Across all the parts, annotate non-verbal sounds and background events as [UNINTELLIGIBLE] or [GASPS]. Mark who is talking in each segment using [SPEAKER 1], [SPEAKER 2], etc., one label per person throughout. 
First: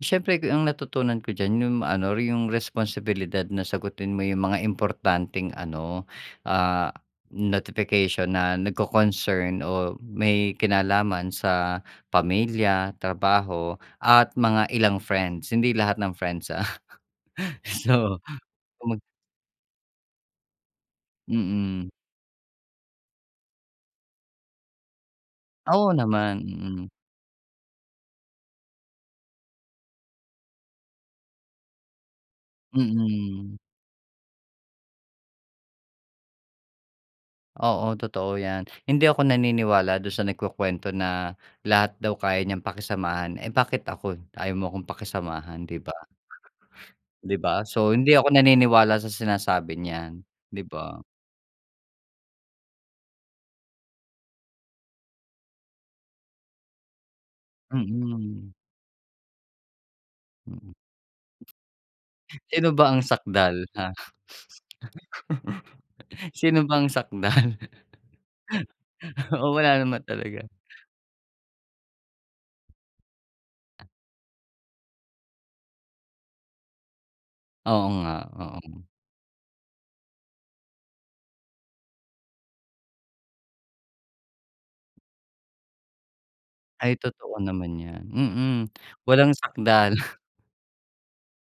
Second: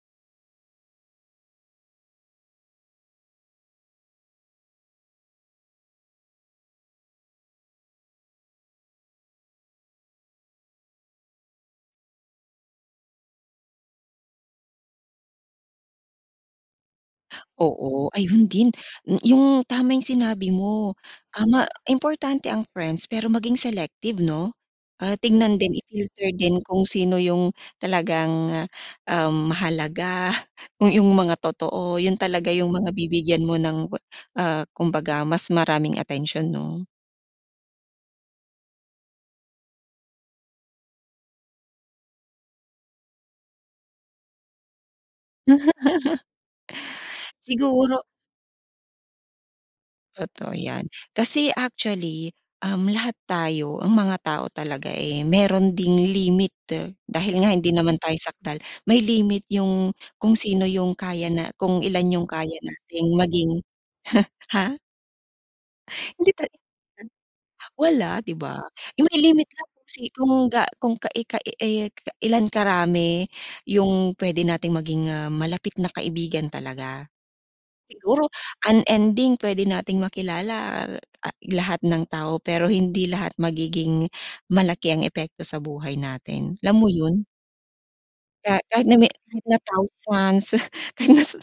[SPEAKER 1] Siyempre, ang yung natutunan ko diyan yung ano, yung responsibilidad na sagutin mo yung mga importanteng ano, ah, notification na nagko-concern o may kinalaman sa pamilya, trabaho at mga ilang friends, hindi lahat ng friends, ah. [CHUCKLES]
[SPEAKER 2] Oo,
[SPEAKER 1] So
[SPEAKER 2] ayun din!
[SPEAKER 1] [UNINTELLIGIBLE]
[SPEAKER 2] Mm, yung tama yung sinabi mo, ah, ma
[SPEAKER 1] Hmm.
[SPEAKER 2] importante ang friends, pero maging selective 'no? Ah, tignan din,
[SPEAKER 1] Oo
[SPEAKER 2] i-filter
[SPEAKER 1] naman.
[SPEAKER 2] din kung
[SPEAKER 1] Hmm.
[SPEAKER 2] sino yung talagang, um, mahalaga, kung yung mga totoo, yun talaga yung mga bibigyan mo
[SPEAKER 1] Hmm.
[SPEAKER 2] ng ah, kumbaga mas maraming atensiyon 'no?
[SPEAKER 1] Oo, totoo yan. Hindi ako naniniwala dun sa nagkukwento na lahat daw kaya niyang pakisamahan. Eh, bakit ako? Ayaw mo akong pakisamahan 'di ba?
[SPEAKER 2] [LAUGHS]
[SPEAKER 1] Di ba?
[SPEAKER 2] [GASPS]
[SPEAKER 1] So
[SPEAKER 2] Siguro
[SPEAKER 1] hindi ako naniniwala sa sinasabi nyan
[SPEAKER 2] Totoo
[SPEAKER 1] 'di
[SPEAKER 2] yan.
[SPEAKER 1] ba?
[SPEAKER 2] Kasi actually, um, lahat tayo, ang mga tao talaga, eh, meron ding limit. Dahil nga hindi naman tayo
[SPEAKER 1] Mm.
[SPEAKER 2] sakdal, may limit yung kung sino
[SPEAKER 1] Mm.
[SPEAKER 2] yung kaya na kung ilan yung kaya
[SPEAKER 1] Sino ba ang
[SPEAKER 2] natin maging,
[SPEAKER 1] sakdal, ha?
[SPEAKER 2] huh ha?
[SPEAKER 1] [CHUCKLES]
[SPEAKER 2] Hindi, tal
[SPEAKER 1] Sino ba ang sakdal?
[SPEAKER 2] [UNINTELLIGIBLE] wala 'di ba? Yung may
[SPEAKER 1] [LAUGHS]
[SPEAKER 2] limit
[SPEAKER 1] Oo,
[SPEAKER 2] lang
[SPEAKER 1] wala naman
[SPEAKER 2] kasi
[SPEAKER 1] talaga.
[SPEAKER 2] kung ga kung ka i kai i ka-ilan karami yung pwede nating maging, ah, malapit na kaibigan talaga.
[SPEAKER 1] Oo nga,
[SPEAKER 2] Siguro,
[SPEAKER 1] oo.
[SPEAKER 2] un-ending pwede nating makilala, al ah, lahat ng tao, pero hindi lahat magiging malaki ang epekto sa buhay natin. Alam mo
[SPEAKER 1] Ay,
[SPEAKER 2] yun?
[SPEAKER 1] totoo naman yan
[SPEAKER 2] Kaya,
[SPEAKER 1] Mm,
[SPEAKER 2] kahit na me
[SPEAKER 1] walang
[SPEAKER 2] kahit na
[SPEAKER 1] sakdal.
[SPEAKER 2] thousands, [LAUGHS] kahit na mase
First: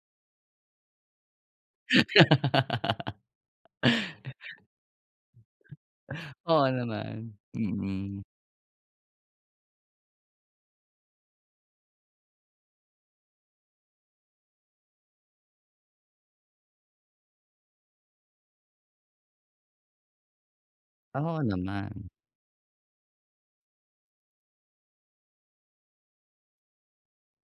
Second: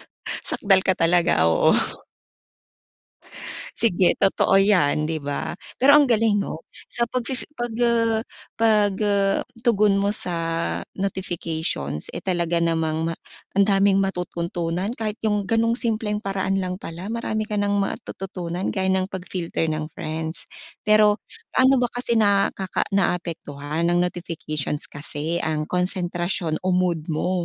[SPEAKER 2] sakdal ka talaga, oo. [CHUCKLES]
[SPEAKER 1] [LAUGHS]
[SPEAKER 2] Sige totoo yan 'di ba? Pero ang galing
[SPEAKER 1] [GASPS]
[SPEAKER 2] 'no.
[SPEAKER 1] Oo
[SPEAKER 2] Sa pag
[SPEAKER 1] naman,
[SPEAKER 2] fifi pag uh
[SPEAKER 1] hmm.
[SPEAKER 2] pag, uh, tugon mo sa notifications, eh, talaga namang ma ang daming matututunan kahit yung ganung simpleng paraan lang pala marami ka ng matututunan gaya ng pag-filter ng friends. Pero
[SPEAKER 1] Oo
[SPEAKER 2] paano ba
[SPEAKER 1] naman.
[SPEAKER 2] kasi na naka naapektuhan ng notifications kasi ang konsentrasyon o mood mo?